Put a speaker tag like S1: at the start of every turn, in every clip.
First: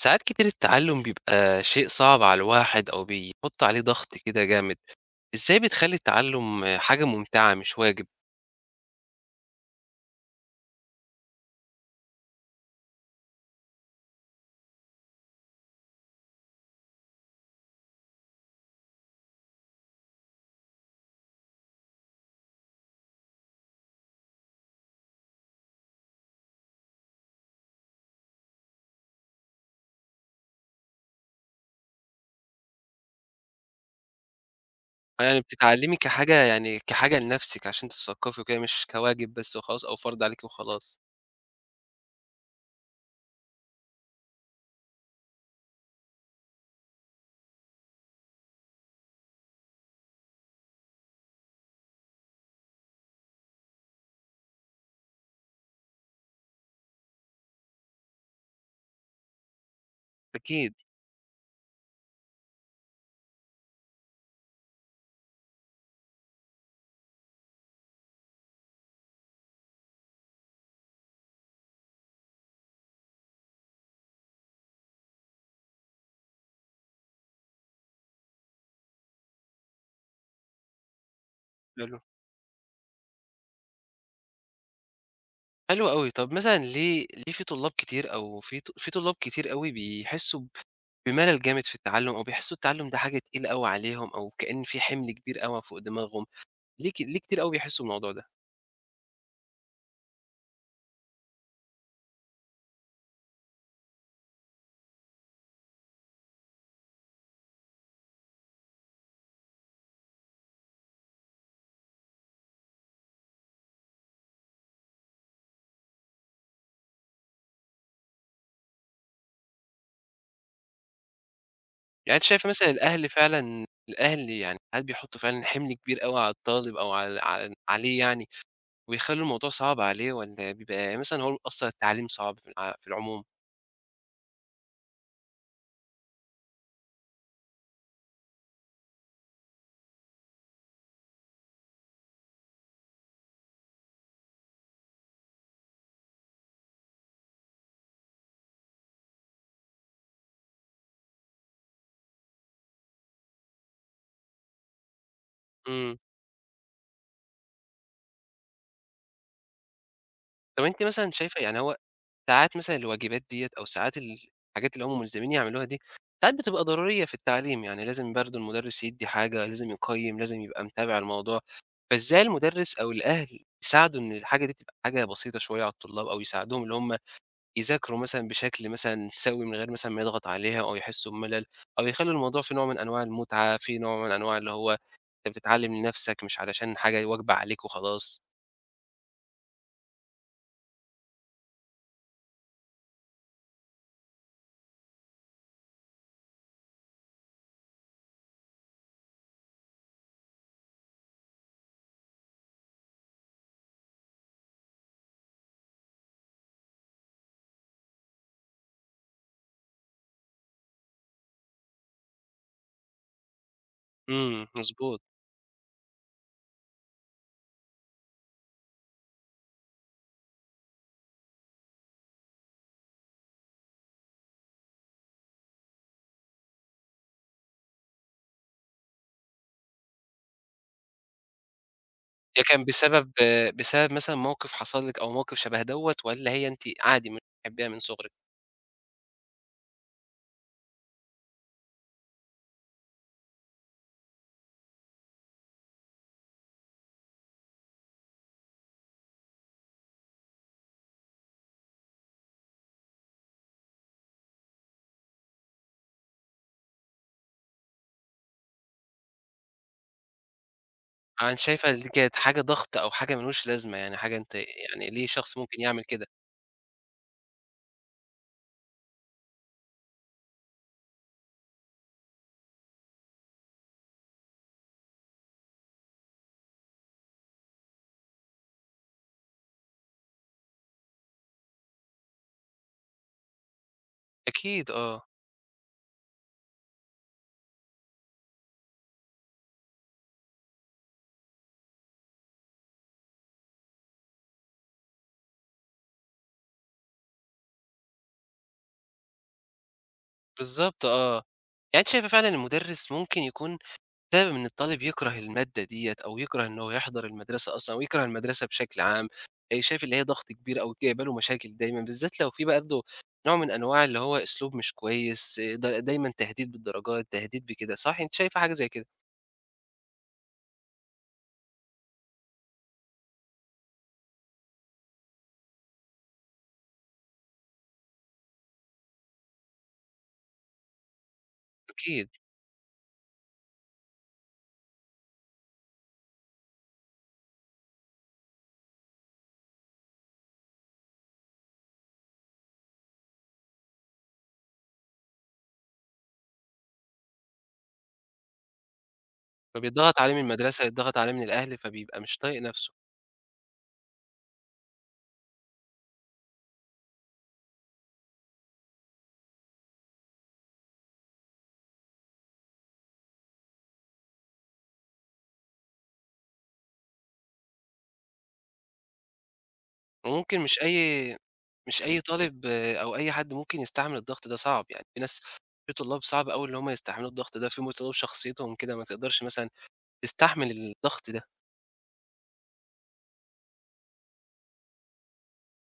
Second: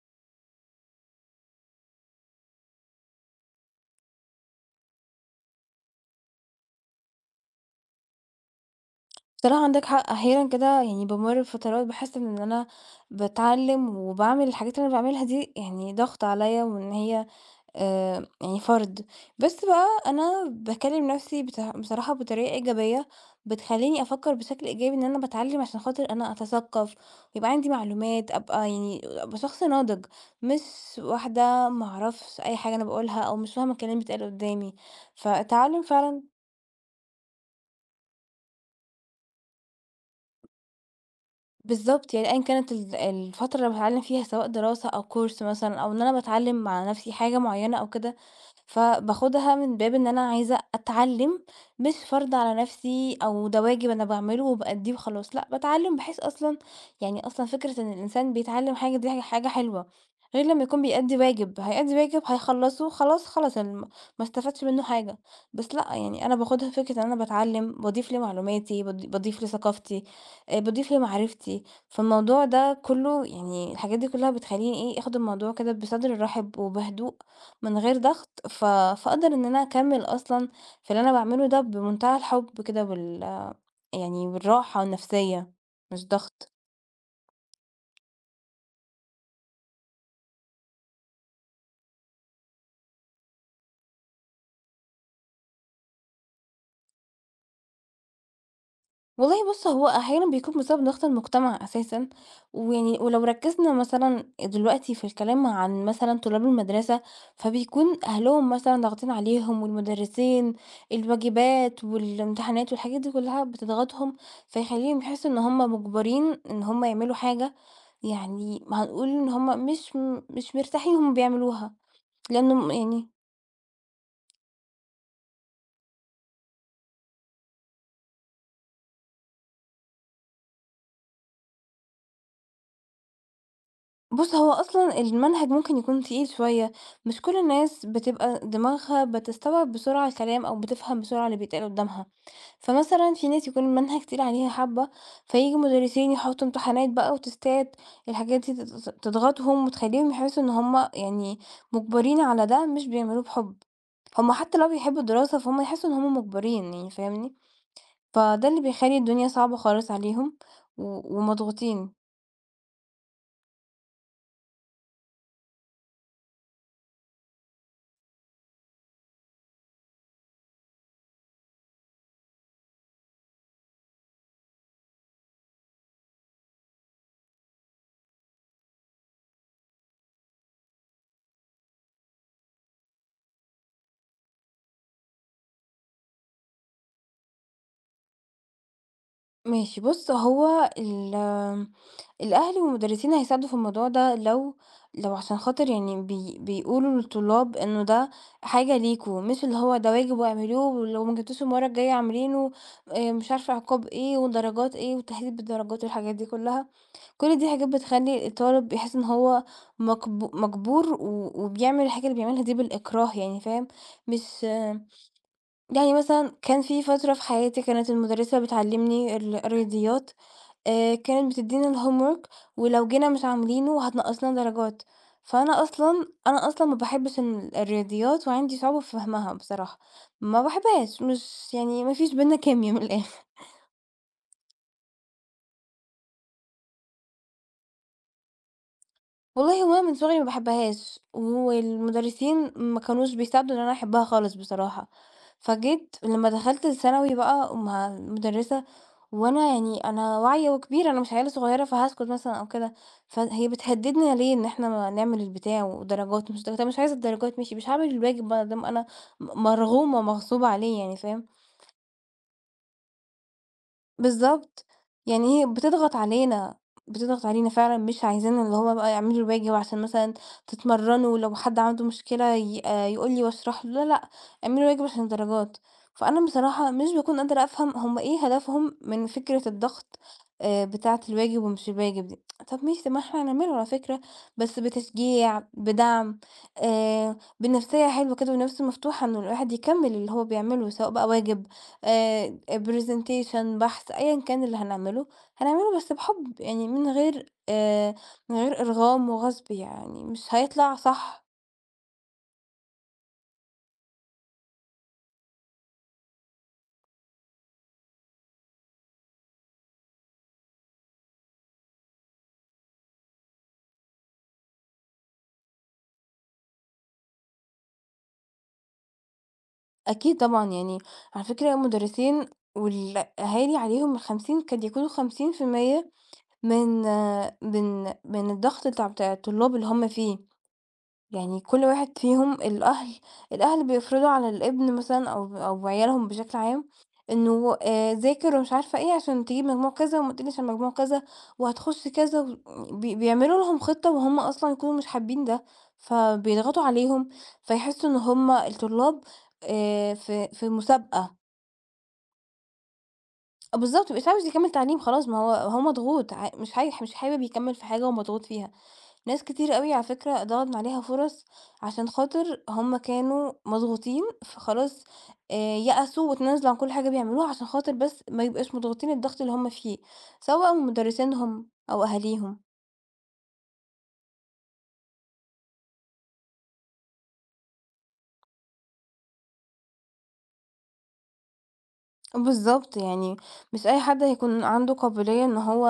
S1: ساعات كتير التعلم بيبقى شيء صعب على الواحد أو بيحط عليه ضغط كده جامد، إزاي بتخلّي التعلم حاجة ممتعة مش واجب؟
S2: بصراحة عندك حق أحيانا كده يعني بامُر بفترات باحس إن أنا باتعلّم وباعمل الحاجات اللي أنا باعملها دي يعني ضغط عليّا وإن هي يعني فرض، بس بقى أنا باكلّم نَفْسي بصراحة بطريقة إيجابية بتخلّيني أفكّر بشكل إيجابي إن أنا باتعلّم عشان خاطر أنا أتثقّف، ويبقى عندي معلومات، أبقى شخص ناضج، مش واحدة ما أعرفش أي حاجة أنا باقولها أو مش فاهمة الكلام اللي بيتقال قُدّامي،
S1: يعني
S2: فالتعلُّم
S1: بتتعلمي كحاجة
S2: فعلًا.
S1: كحاجة لنفسِك عشان تتثقفي وكده مش كواجب بس وخلاص أو فرض عليكِ وخلاص،
S2: بالضبط، يعني أيًا كانت الفترة اللي باتعلّم فيها سواء دراسة أو كورس مثلًا أو إن أنا باتعلّم مع نَفْسي حاجة معيّنة أو كده، فباخُدها من باب إن أنا عايزة أتعلّم مش فرض على نَفْسي أو ده واجب أنا باعمله وبأدّيه وخلاص، لأ باتعلّم بحيث أصلًا يعني أصلًا فكرة إن الإنسان بيتعلّم حاجة دي حاجة حلوة، غير لمّا
S1: أكيد.
S2: يكون بيأدّي واجب، هيأدّي واجب هيخلّصه خلاص، خلص ما استفادش منّه حاجة، بس لأ، يعني أنا باخُدها فكرة إن أنا باتعلّم، باضيف لمعلوماتي، باضيف لثقافتي، باضيف لمعرفتي، فالموضوع ده كله يعني الحاجات دي كلها بتخلّيني إيه، آخد الموضوع كده بصدر رحب وبهدوء من غير ضغط، فاقدر إن أنا أكمّل أصلًا في اللي أنا باعمله ده
S1: حلو،
S2: بمنتهى الحب كده يعني والراحة النفسية،
S1: حلو
S2: مش
S1: أوي. طب
S2: ضغط.
S1: مثلًا ليه في طلاب كتير أو في طلاب كتير أوي بيحسوا ب بملل جامد في التعلم أو بيحسوا التعلم ده حاجة تقيلة أوي عليهم أو كأن في حمل كبير أوي فوق دماغهم، ليه كتير أوي بيحسوا بالموضوع ده؟
S2: والله بُص، هو أحيانًا بيكون بسبب ضغط المجتمع أساسًا، ويعني ولو ركّزنا مثلًا دلوقتي في الكلام عن مثلًا طلاب المدرسة، فبيكون أهلهم مثلًا ضاغطين عليهم والمدرسين، الواجبات والامتحانات والحاجات دي كلّها بتضغطهم، فيخلّيهم يحسّوا إن هم مُجبرين إن هم يعملوا حاجة يعني هنقول إن هم مش مرتاحين وهم بيعملوها،
S1: يعني أنتِ شايفة
S2: لإنه
S1: مثلًا
S2: م
S1: الأهل
S2: يعني
S1: فعلًا الأهل يعني ساعات بيحطّوا فعلًا حِمل كبير أوي على الطالب أو على عليه يعني، ويخلّوا الموضوع صعب عليه والّا بيبقى يعني مثلًا هو أصلًا التعليم صعب في العموم؟
S2: بُص، هو أصلًا المنهج ممكن يكون تقيل شوية، مش كل الناس بتبقى دماغها بتستوعب بسرعة الكلام أو بتفهم بسرعة اللي بيتقال قدامها، فمثلًا في ناس يكون المنهج تقيل عليها حبة، فييجوا مدرسين يحطوا امتحانات بقى وتيستات، الحاجات دي تضغطهم وتخليهم يحسوا إن هُم يعني مُجبرين على ده، مش بيعملوه بحُب، هُم حتى لو بيحبوا الدراسة فهُم يحسوا إن
S1: إمم.
S2: هُم مُجبرين يعني، فاهمني؟ فده اللي بيخلّي الدنيا صعبة خالص عليهم
S1: طَب أنتِ مثلًا
S2: و
S1: شايفة يعني هو
S2: ومضغوطين.
S1: ساعات مثلًا الواجبات ديّة أو ساعات ال الحاجات اللي هم ملزمين يعملوها دي، ساعات بتبقى ضرورية في التعليم، يعني لازم برضه المُدرّس يدّي حاجة، لازم يقيّم، لازم يبقى متابع الموضوع، فإزاي المُدرّس أو الأهل يساعدوا إن الحاجة دي تبقى حاجة بسيطة شوية على الطلاب أو يساعدوهم اللي هم يذاكروا مثلًا بشكل مثلًا سَوِي من غير مثلًا ما يضغط عليها أو يحسّوا بملل، أو يخلّوا الموضوع فيه نوع من أنواع المتعة، فيه نوع من أنواع اللي هو أنت بتتعلّم لنَفْسك مش علشان حاجة واجبة عليك وخلاص.
S2: ماشي بُص هو الأهل والمدرسين هيساعدوا في الموضوع ده لو عشان خاطر يعني بيقولوا للطلاب إنه ده حاجة ليكم، مش اللي هو ده واجب واعملوه ولو ما جبتوش المرة الجاية اعملينه مش عارفة عقاب إيه ودرجات إيه وتحديد بالدرجات والحاجات دي كلّها، كل دي حاجات بتخلّي الطالب يحس إن هو مجبور و وبيعمل الحاجة اللي بيعملها دي بالإكراه يعني فاهم، مش
S1: إمم، مضبوط.
S2: يعني مثلًا كان في فترة في حياتي كانت المدرسة بتعلمني الرياضيات كانت بتدّينا الhomework ولو جينا مش عاملينه هتنقّصنا درجات، فأنا أصلًا ما باحبش الرياضيات وعندي صعوبة في فهمها بصراحة، ما باحبهاش مش يعني ما فيش بيننا
S1: ده كان
S2: كيميا من
S1: بسبب
S2: الآخر.
S1: مثلًا موقِف حصل لِك أو موقِف شَبه دوّة والّا هي أنتِ عادي بتحبّيها من صُغرِك؟
S2: والله هو أنا من صغري ما باحبهاش، والمدرسين ما كانوش بيساعدوا إن أنا أحبها خالص بصراحة، فجيت لمّا دخلت الثانوي بقى مع المدرسة وأنا يعني أنا واعية وكبيرة، أنا مش عيّلة صغيرة فهاسكت مثلًا أو كده، فهي بتهددنا ليه إن إحنا ما نعمل البتاع ودرجات ومش درجات، أنا مش عايزة الدرجات ماشي، مش هاعمل الواجب ما دام أنا مرغومة ومغصوبة عليه يعني فاهم؟
S1: آه، أنتِ شايفة دي كانت حاجة ضغط أو حاجة ما لهوش لازمة، يعني حاجة أنت
S2: بالضبط،
S1: يعني ليه شخص
S2: يعني هي
S1: ممكن يعمل
S2: بتضغط
S1: كده؟
S2: علينا، بتضغط علينا فعلًا مش عايزانا اللي هو بقى اعملوا الواجب عشان مثلًا تتمرّنوا، لو حد عنده مشكلة ي يقول لي واشرح له، لا، لأ، اعملوا الواجب عشان الدرجات. فأنا بصراحة مش باكون قادرة أفهم هم إيه هدفهم من فكرة الضغط بتاعة الواجب ومش الواجب دي. طَب ماشي، طَب ما إحنا هنعمله على فكرة، بس
S1: أكيد آه.
S2: بتشجيع، بدعم، بنفسيّة حلوة كده ونَفْس مفتوحة إنه الواحد يكمّل اللي هو بيعمله، سواء بقى واجب آآ presentation بحث أيًا كان اللي هنعمله، هنعمله بس بحُب، يعني من غير إرغام وغصب يعني، مش هيطلع
S1: بالضبط آه.
S2: صح
S1: يعني أنتِ شايفة فعلًا المُدرِّس ممكن يكون بسبب إن الطالب يكره المادة ديّة أو يكره إن هو يحضر المدرسة أصلًا أو يكره المدرسة بشكل عام، شايف اللي هي ضغط كبير أو جايبة له مشاكل دايمًا، بالذات لو في برضه نوع من أنواع اللي هو أسلوب مش كويس، دايمًا تهديد بالدرجات، تهديد بكده، صح أنتِ شايفة حاجة زي كده؟
S2: أكيد طبعًا يعني على فكرة المدرسين والأهالي عليهم ال50 قد يكونوا 50% من آه، من من الضغط بتاع الطلاب اللي هُم فيه. يعني كل واحد
S1: أكيد.
S2: فيهم الأهل بيفرضوا على الابن مثلًا أو عيالهم بشكل عام إنه ذاكر ومش عارفة إيه عشان تجيب مجموع كذا وما تقلش عن مجموع كذا وهتخش كذا و بي بيعملوا لهم خطة وهُم أصلًا يكونوا مش حابين ده، فبيضغطوا عليهم فيحسوا إن هُم الطلاب
S1: فبيتضغط عليه من
S2: في
S1: المدرسة، يتضغط عليه
S2: مسابقة
S1: من الأهل، فبيبقى مش طايق نَفْسه،
S2: آه بالضبط، ما بقاش عاوز يكمّل تعليم خلاص ما هو مضغوط ع مش هايح مش حابب يكمّل في حاجة ومضغوط فيها. ناس كتير أوي على فكرة ضاعت عليها فرص عشان خاطر هم كانوا مضغوطين فخلاص آه، يأسوا وتنازلوا عن كل حاجة بيعملوها عشان خاطر بس ما يبقاش مضغوطين الضغط اللي هم فيه
S1: وممكن
S2: سواء مدرسينهم
S1: مش
S2: أو
S1: أي
S2: أهاليهم
S1: طالب آه، أو أي حد ممكن يستحمل الضغط ده، صعب يعني في ناس في طلاب صعب أوي اللي هم يستحملوا الضغط ده، في طلاب شخصيتهم كده ما تقدرش مثلًا تستحمل الضغط ده.
S2: بالضبط، يعني مش أي حد هيكون عنده قابلية إن هو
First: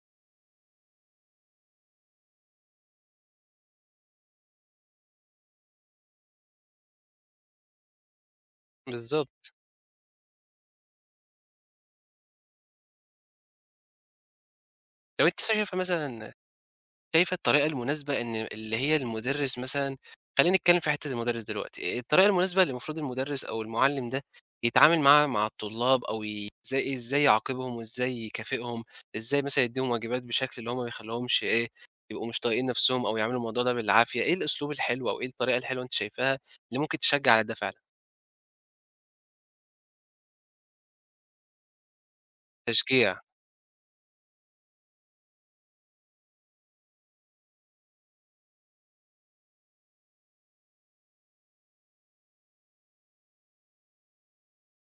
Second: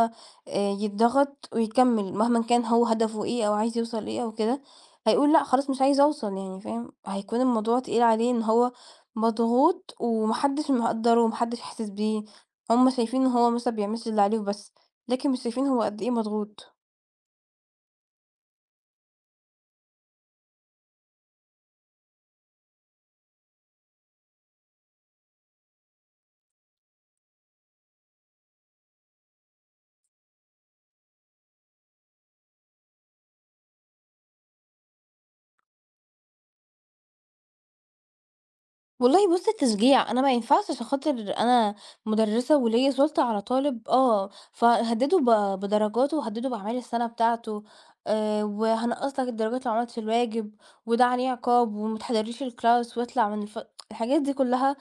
S2: يتضغط ويكمّل مهمًا كان هو هدفه إيه أو عايز يوصل إيه أو كده، هيقول لأ خلاص مش عايز أوصل يعني فاهم، هيكون الموضوع تقيل عليه إن هو
S1: بالضبط.
S2: مضغوط وما حدش مقدّره وما حدش حاسس بيه، هُم شايفين إن هو مثلًا بيعملش اللي عليه وبس،
S1: طب
S2: لكن
S1: أنتِ
S2: مش شايفين
S1: شايفة
S2: هو قد إيه
S1: مثلًا
S2: مضغوط.
S1: شايفة الطريقة المناسبة إن اللي هي المُدرِّس مثلًا خلّينا نتكلّم في حتّة المُدرِّس دلوقتي، الطريقة المناسبة اللي المفروض المُدرِّس أو المُعلِّم ده يتعامل معاها مع الطلاب أو إزاي يعاقبهم وإزاي يكافئهم، إزاي مثلًا يدّيهم واجبات بشكل اللي هو ما يخلّيهمش إيه، يبقوا مش طايقين نَفْسهم أو يعملوا الموضوع ده بالعافية، إيه الأسلوب الحلو أو إيه الطريقة الحلوة أنتِ شايفاها اللي ممكن تشجّع على ده فعلًا؟
S2: والله بُص التشجيع، أنا ما ينفعش عشان خاطر أنا مُدرِّسة وليّا
S1: تشجيع.
S2: سُلطة على طالب آه، فهاهدده ب بدرجاته وهاهدده بأعمال السَنة بتاعته، وهانقّص لك الدرجات لو ما عملتش الواجب، وده عليه عقاب وما تحضرليش الclass واطلع من الحاجات دي كلّها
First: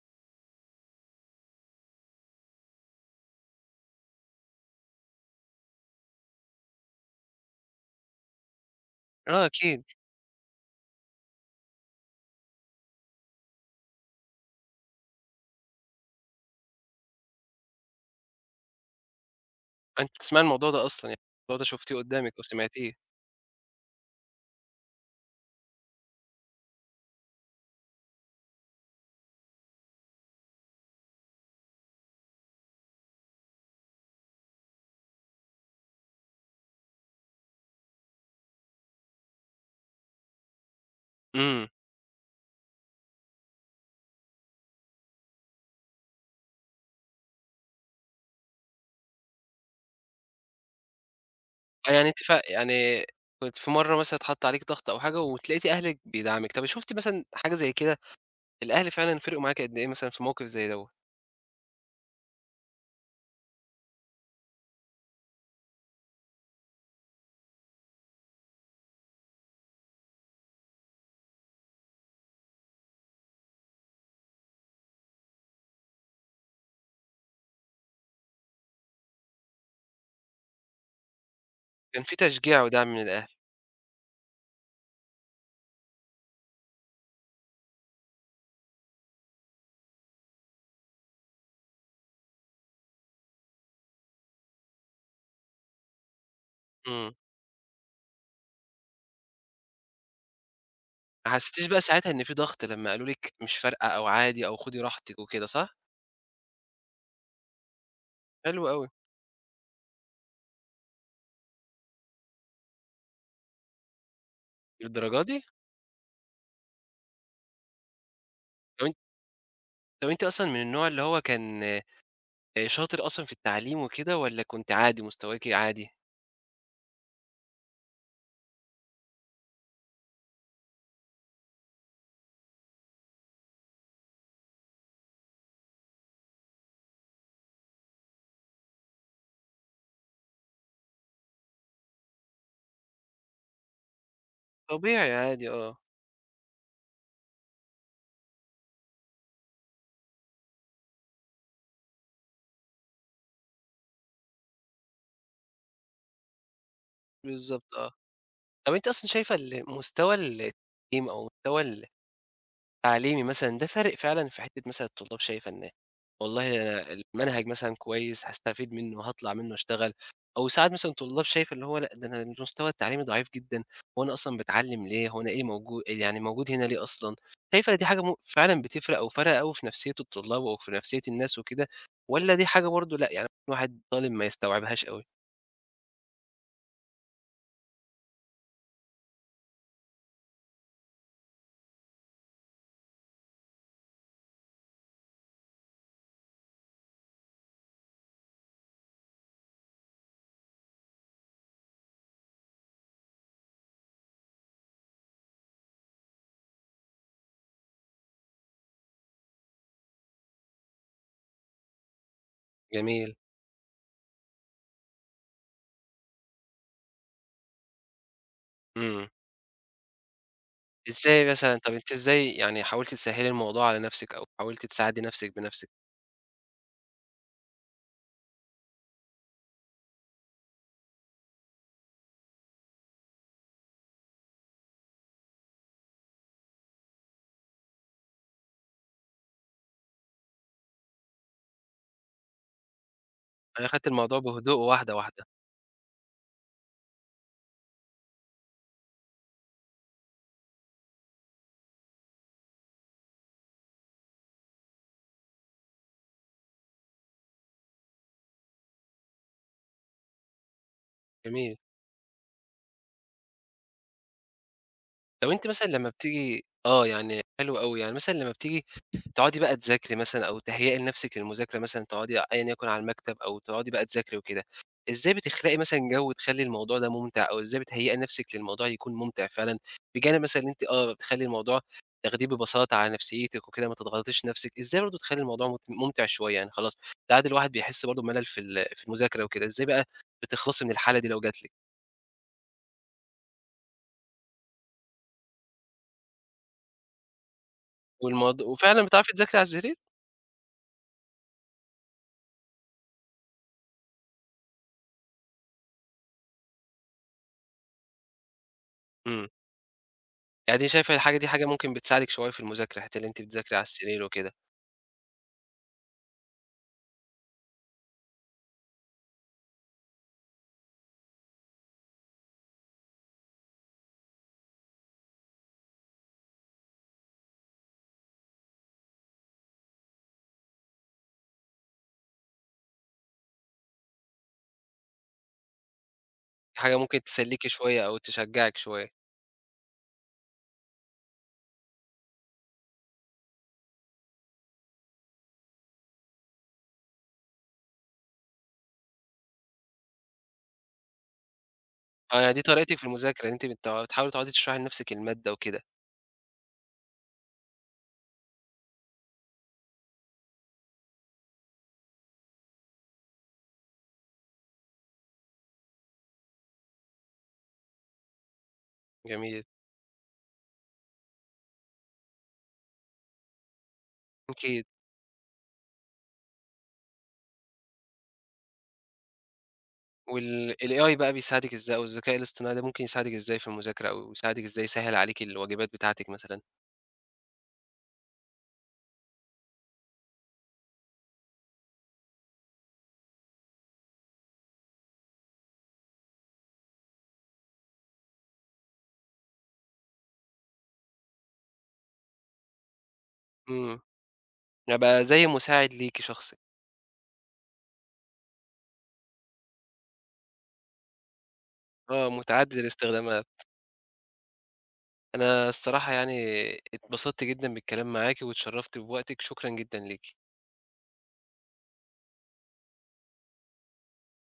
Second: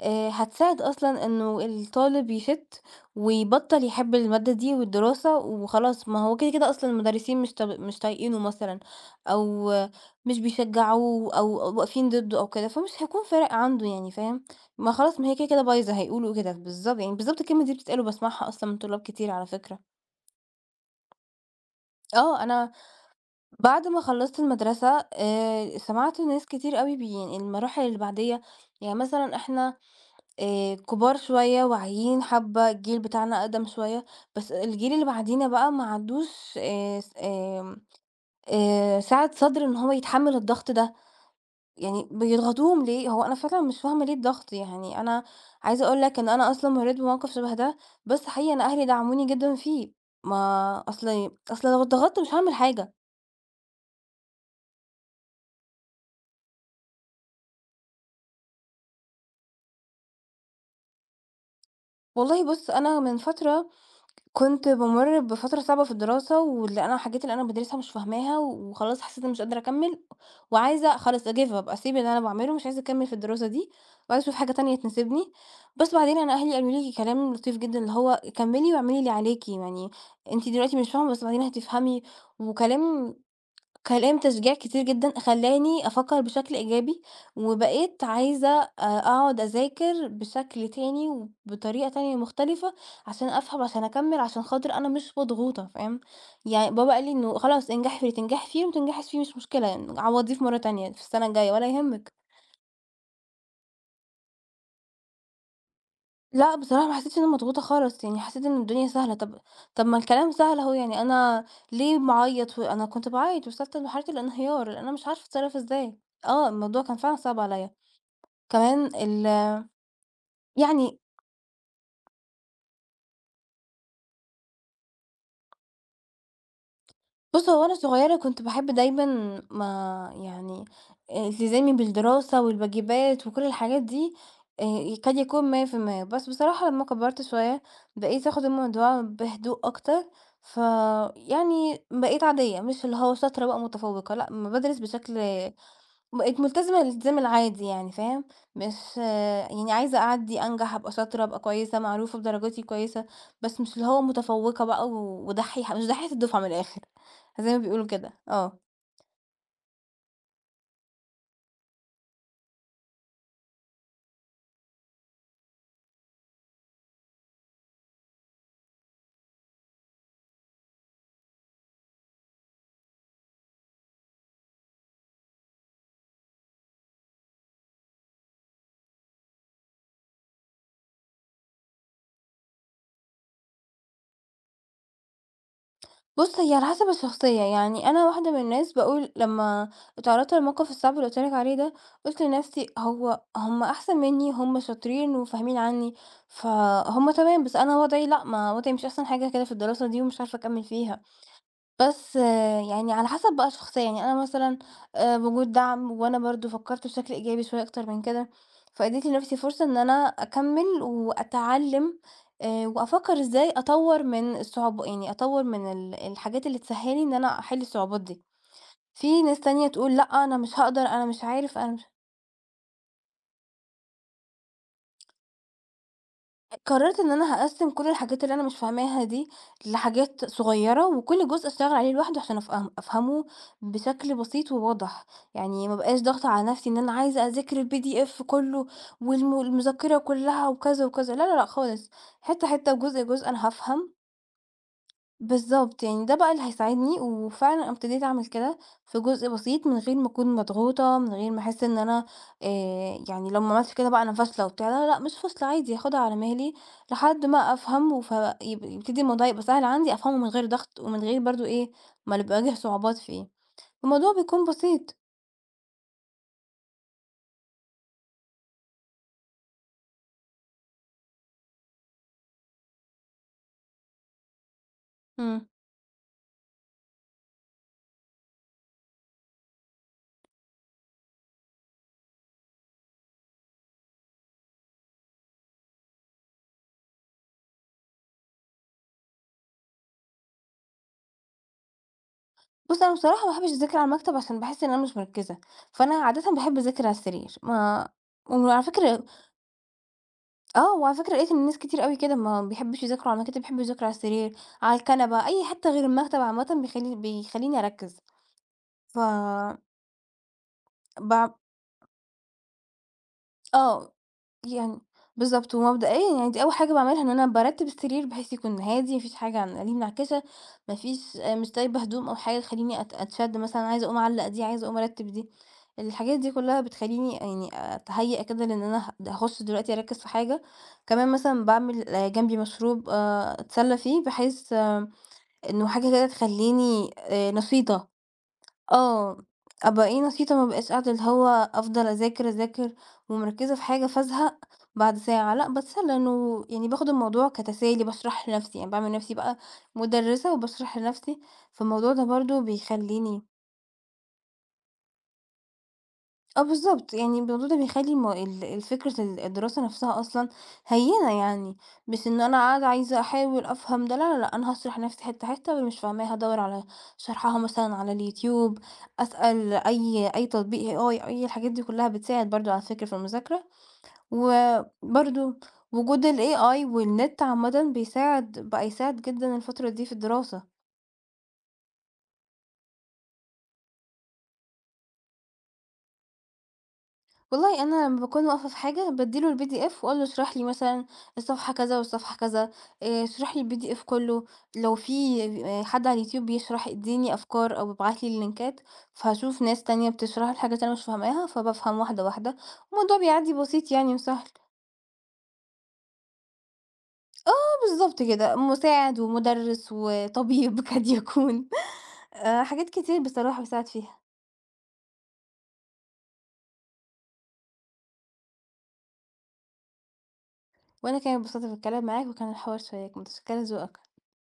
S2: هتساعد أصلًا إنه الطالب يشِت ويبطّل يحب المادة دي والدراسة وخلاص، ما هو كده، كده أصلًا المُدرِّسين مش طايقينه مثلًا
S1: آه
S2: أو
S1: أكيد.
S2: مش بيشجعوه أو واقفين ضده أو كده، فمش هيكون فارق عنده يعني فاهم، ما خلاص ما هي كده، كده بايظة هيقولوا كده بالضبط يعني بالضبط الكلمة دي بتتقال وباسمعها أصلًا من طلاب كتير على فكرة.
S1: أنتِ بتسمعي الموضوع ده أصلًا، يعني الموضوع ده شُفتيه قُدّامِك أو
S2: آه، أنا
S1: سمعتيه.
S2: بعد ما خلّصت المدرسة سمعت ناس كتير أوي يعني المراحل اللي بعديّة، يعني مثلًا إحنا كبار شوية واعيين حبّة، الجيل بتاعنا أقدم شوية، بس الجيل اللي بعدينا بقى ما عندوش س آمم، سعة صدر إن هو يتحمّل الضغط ده،
S1: إمم.
S2: يعني بيضغطوهم ليه؟ هو أنا فعلًا مش فاهمة ليه الضغط يعني، أنا عايزة أقول لك إن أنا أصلًا مرّيت بموقف شبه ده، بس حقيقي أنا أهلي دعموني جدًا فيه، ما أصل لو
S1: آه، يعني أنتِ
S2: اتضغطت مش
S1: ف
S2: هاعمل حاجة،
S1: يعني كنت في مرّة مثلًا اتحط عليكِ ضغط أو حاجة وتلاقيتِ أهلِك بيدعمِك، طَب شُفتِ مثلًا حاجة زي كده، الأهل فعلًا فرقوا معاكِ قد إيه مثلًا في موقف زي دوّة؟
S2: والله بُص أنا من فترة كنت بامُر بفترة صعبة في الدراسة، واللي أنا الحاجات اللي أنا بادرسها مش فاهماها، وخلاص حسيت إني مش قادرة أكمّل، وعايزة خلاص give up أسيب اللي أنا باعمله، مش عايزة أكمّل في الدراسة دي، وعايزة أشوف حاجة تانية تناسبني، بس بعدين أنا أهلي قالوا لي كلام لطيف جدًا، اللي هو كمّلي واعملي اللي عليكِ، يعني أنتِ دلوقتي مش فاهمة بس بعدين
S1: كان
S2: هتفهمي،
S1: في تشجيع ودعم من
S2: وكلام
S1: الأهل.
S2: كلام تشجيع كتير جدًا خلّاني أفكّر بشكل إيجابي، وبقيت عايزة أقعد أذاكر بشكل تاني وبطريقة تانية مختلفة عشان أفهم، عشان أكمّل، عشان خاطر أنا مش مضغوطة فاهم؟ يعني بابا قال لي
S1: إمم،
S2: إنه خلاص انجحي في اللي تنجحي فيه وما تنجحيش فيه مش مشكلة يعني عوّضيه في مرّة تانية في السنة
S1: ما
S2: الجاية
S1: حسيتيش
S2: ولا
S1: بقى ساعتها
S2: يهمِك.
S1: إن في ضغط لمّا قالوا لِك مش فارقة أو عادي أو خدي راحتِك وكده صح؟
S2: لأ بصراحة ما حسيتش إن أنا مضغوطة خالص، يعني حسيت إن
S1: حلو أوي.
S2: الدنيا سهلة. طب ما الكلام سهل أهو، يعني أنا ليه باعيّط؟ وأنا كنت باعيّط وصلت لمرحلة الانهيار، لإن أنا مش
S1: للدرجة
S2: عارفة
S1: دي!
S2: أتصرّف إزاي. آه، الموضوع كان فعلًا صعب عليَّ. كمان
S1: طَب أنتِ طَب أنتِ أصلًا من النوع
S2: يعني
S1: اللي هو كان شاطر أصلًا في التعليم وكده والّا كنتِ عادي مستواكِ عادي؟
S2: بُص، هو وأنا صغيرة كنت باحب دايمًا ما يعني التزامي بالدراسة والواجبات وكل الحاجات دي كاد يكون 100%، بس بصراحة لمّا كبرت شوية بقيت آخد الموضوع بهدوء أكتر، فيعني بقيت عادية، مش اللي هو شاطرة بقى متفوقة، لأ، بادرس
S1: طبيعي
S2: بشكل
S1: عادي آه.
S2: بقيت ملتزمة الالتزام العادي يعني فاهم، مش يعني عايزة أعدّي، أنجح، أبقى شاطرة، أبقى كويسة، معروفة بدرجاتي كويسة، بس مش اللي هو متفوّقة بقى و ودحّيحة، مش دحّيحة الدفعة من الآخر، زي ما
S1: بالضبط
S2: بيقولوا
S1: آه.
S2: كده، آه.
S1: طَب أنتِ أصلًا شايفة مستوى التعليم أو مستوى ال تعليمي مثلًا ده فارق فعلًا في حتّة مثلًا الطلاب شايفة إن والله أنا المنهج مثلًا كويس هاستفيد منّه، هاطلع منّه أشتغل، أو ساعات مثلًا طلاب شايفة اللي هو لأ، ده أنا المستوى التعليمي ضعيف جدًا، هو أنا أصلًا باتعلّم ليه، هو أنا إيه موجود هنا ليه أصلًا؟ شايفة دي حاجة فعلًا بتفرق أو فارقة أوي في نفسية الطلاب أو في نفسية الناس وكده، والّا دي حاجة برضه لأ، يعني الواحد طالب ما يستوعبهاش أوي؟
S2: بُص هي على حسب الشخصية، يعني أنا واحدة من الناس باقول لمّا اتعرّضت للموقف الصعب اللي قُلت لك عليه ده، قُلت لنفسي هو هم أحسن منّي، هم شاطرين وفاهمين عنّي، فهُم تمام، بس أنا وضعي لأ، ما وضعي مش أحسن حاجة كده في الدراسة دي ومش عارفة أكمّل فيها. بس آه، يعني على حسب بقى الشخصية، يعني أنا مثلًا بوجود دعم وأنا برضه فكّرت بشكل إيجابي شوية أكتر من كده، فأديت لنفْسي فرصة إن أنا أكمّل وأتعلّم
S1: جميل.
S2: وأفكّر إزاي أطوّر من يعني أطوّر من الحاجات اللي تسهّل لي إن أنا أحِل الصعوبات دي.
S1: إمم.
S2: في ناس تانية تقول لأ، أنا مش هاقدر، أنا مش
S1: إزاي مثلًا
S2: عارف،
S1: طَب
S2: أنا مش
S1: أنتِ إزاي يعني حاولتِ تسهّلي الموضوع على نفسِك أو حاولتِ تساعدي نفسِك بنفسِك؟
S2: قررت إن أنا هاقسّم كل الحاجات اللي أنا مش فاهماها دي لحاجات صغيرة، وكل جزء أشتغل عليه لوحده عشان أفهمه بشكل بسيط وواضح، يعني ما ابقاش ضاغطة على نفسي إن أنا عايزة أذاكر الPDF كله المذكرة كلها وكذا وكذا، لا لا لأ خالص، حتّة حتّة وجزء جزء أنا
S1: أنا أخدت
S2: هافهم
S1: الموضوع بهدوء واحدة، واحدة.
S2: بالضبط، يعني ده بقى اللي هيساعدني، وفعلًا ابتديت أعمل كده في جزء بسيط من غير ما أكون مضغوطة، من غير ما أحس إن أنا يعني لو ما عملتش كده بقى أنا فاشلة وبتاع، لا، لأ، مش فاشلة عادي هاخدها على مهلي لحد ما أفهم وف يب يبتدي الموضوع يبقى سهل عندي، أفهمه من غير ضغط ومن غير برضه
S1: جميل.
S2: إيه، ما أنا باواجه صعوبات فيه، الموضوع بيكون بسيط.
S1: طب أنتِ مثلًا لمّا بتيجي آه، يعني حلو أوي، يعني مثلًا لمّا بتيجي تقعدي بقى تذاكري مثلًا أو تهيئي لنفسِك للمذاكرة مثلًا تقعدي أيًا يكن على المكتب أو تقعدي بقى تذاكري وكده، إزاي
S2: إمم.
S1: بتخلقي مثلًا جو تخلّي الموضوع ده ممتع أو إزاي بتهيئي نفسِك للموضوع يكون ممتع فعلًا، بجانب مثلًا إن أنتِ آه، بتخلّي الموضوع تاخديه ببساطة على نفسيتِك وكده ما تضغطيش نفسِك، إزاي برضه تخلّي الموضوع ممتع شوية يعني خلاص، ساعات الواحد بيحس برضه بملل في المذاكرة وكده، إزاي بقى بتخلصي من الحالة دي لو جات لِك؟
S2: بُص، أنا بصراحة ما باحبش أذاكر على المكتب عشان باحس إن أنا مش مركزة، فأنا عادةً باحب أذاكر على السرير، ما
S1: والموض
S2: وعلى
S1: وفعلًا
S2: فكرة
S1: بتعرفي تذاكري على السرير؟
S2: آه، وعلى فكرة لقيت إن الناس كتير أوي كده ما بيحبوش يذاكروا على المكاتب، بيحبوا يذاكروا على السرير، على الكنبة، أي حتة غير المكتب عامةً بيخلّيني أركّز. ف
S1: إمم، يعني أنتِ شايفة الحاجة دي
S2: ب
S1: حاجة ممكن بتساعدِك شوية في المذاكرة، حتّة اللي أنتِ بتذاكري على
S2: آه.
S1: السرير وكده،
S2: يعني بالضبط، ومبدئيًا يعني دي أول حاجة باعملها إن أنا بارتّب السرير بحيث يكون هادي، ما فيش حاجة عن ليه منعكشة، ما فيش مش سايبة هدوم أو حاجة تخلّيني أتشد مثلًا عايزة أقوم أعلّق دي، عايزة أقوم أرتّب دي، الحاجات دي كلّها بتخلّيني يعني أتهيأ كده لإن أنا هاخش دلوقتي أركّز في حاجة، كمان مثلًا باعمل جنبي مشروب أتسلّى فيه بحيث إنه حاجة كده
S1: حاجة
S2: تخلّيني
S1: ممكن تسليكِ شوية
S2: نشيطة.
S1: أو تشجعِك شوية.
S2: آه، أبقى إيه نشيطة ما أبقاش قاعدة اللي هو أفضل أذاكر، ومركّزة في حاجة فازهق بعد ساعة، لأ باتسلى إنه يعني باخد الموضوع كتسالي، باشرح لنفسي، يعني باعمل نفسي بقى مُدرِّسة وباشرح لنفسي، فالموضوع ده
S1: آه، يعني
S2: برضه
S1: دي طريقتِك في
S2: بيخلّيني
S1: المذاكرة إن أنتِ بتحاولي تقعدي تشرحي لنفسِك المادة وكده.
S2: آه بالضبط، يعني الموضوع ده بيخلّي م ال الفكرة ال الدراسة نفْسها أصلًا هيّنة يعني، مش إن أنا قاعدة عايزة أحاول أفهم ده، لا، لا، لأ، أنا هاشرح لنفْسي حتّة، حتّة واللي مش فاهماها هادوّر على شرحها مثلًا على اليوتيوب،
S1: جميل.
S2: أسأل أي تطبيق AI أي اي الحاجات دي كلّها بتساعد برضه على فكرة في المذاكرة،
S1: أكيد.
S2: وبرضه وجود الAI والنت عامةً بيساعد بقى يساعد جدًا الفترة دي في
S1: وال
S2: الدراسة.
S1: الAI بقى بيساعدِك إزاي أو الذكاء الاصطناعي ده ممكن يساعدِك إزاي في المذاكرة أو يساعدِك إزاي يسهّل عليكِ الواجبات بتاعتِك مثلًا؟
S2: والله أنا لمّا باكون واقفة في حاجة بادّي له الPDF وأقول له اشرح لي مثلًا الصفحة كذا والصفحة كذا، اشرح لي الPDF كلّه، لو في حد على اليوتيوب بيشرح ادّيني أفكار أو ابعت لي اللينكات، فهاشوف ناس تانية بتشرح الحاجات اللي أنا مش فاهماها، فبافهم واحدة، واحدة، الموضوع بيعدّي بسيط
S1: إمم،
S2: يعني وسهل.
S1: يبقى زي مساعد ليكِ شخصي.
S2: آه بالضبط كده، مساعد ومُدرِّس وطبيب قد يكون،
S1: آه، متعدد
S2: حاجات كتير
S1: الاستخدامات.
S2: بصراحة باساعد فيها،
S1: أنا الصراحة يعني اتبسطت جدًا بالكلام معاكِ، واتشرّفت بوقتِك، شكرًا جدًا ليكِ.
S2: وأنا كمان اتبسطت بالكلام معاك وكان الحوار شيّق، متشكرة لذوقك.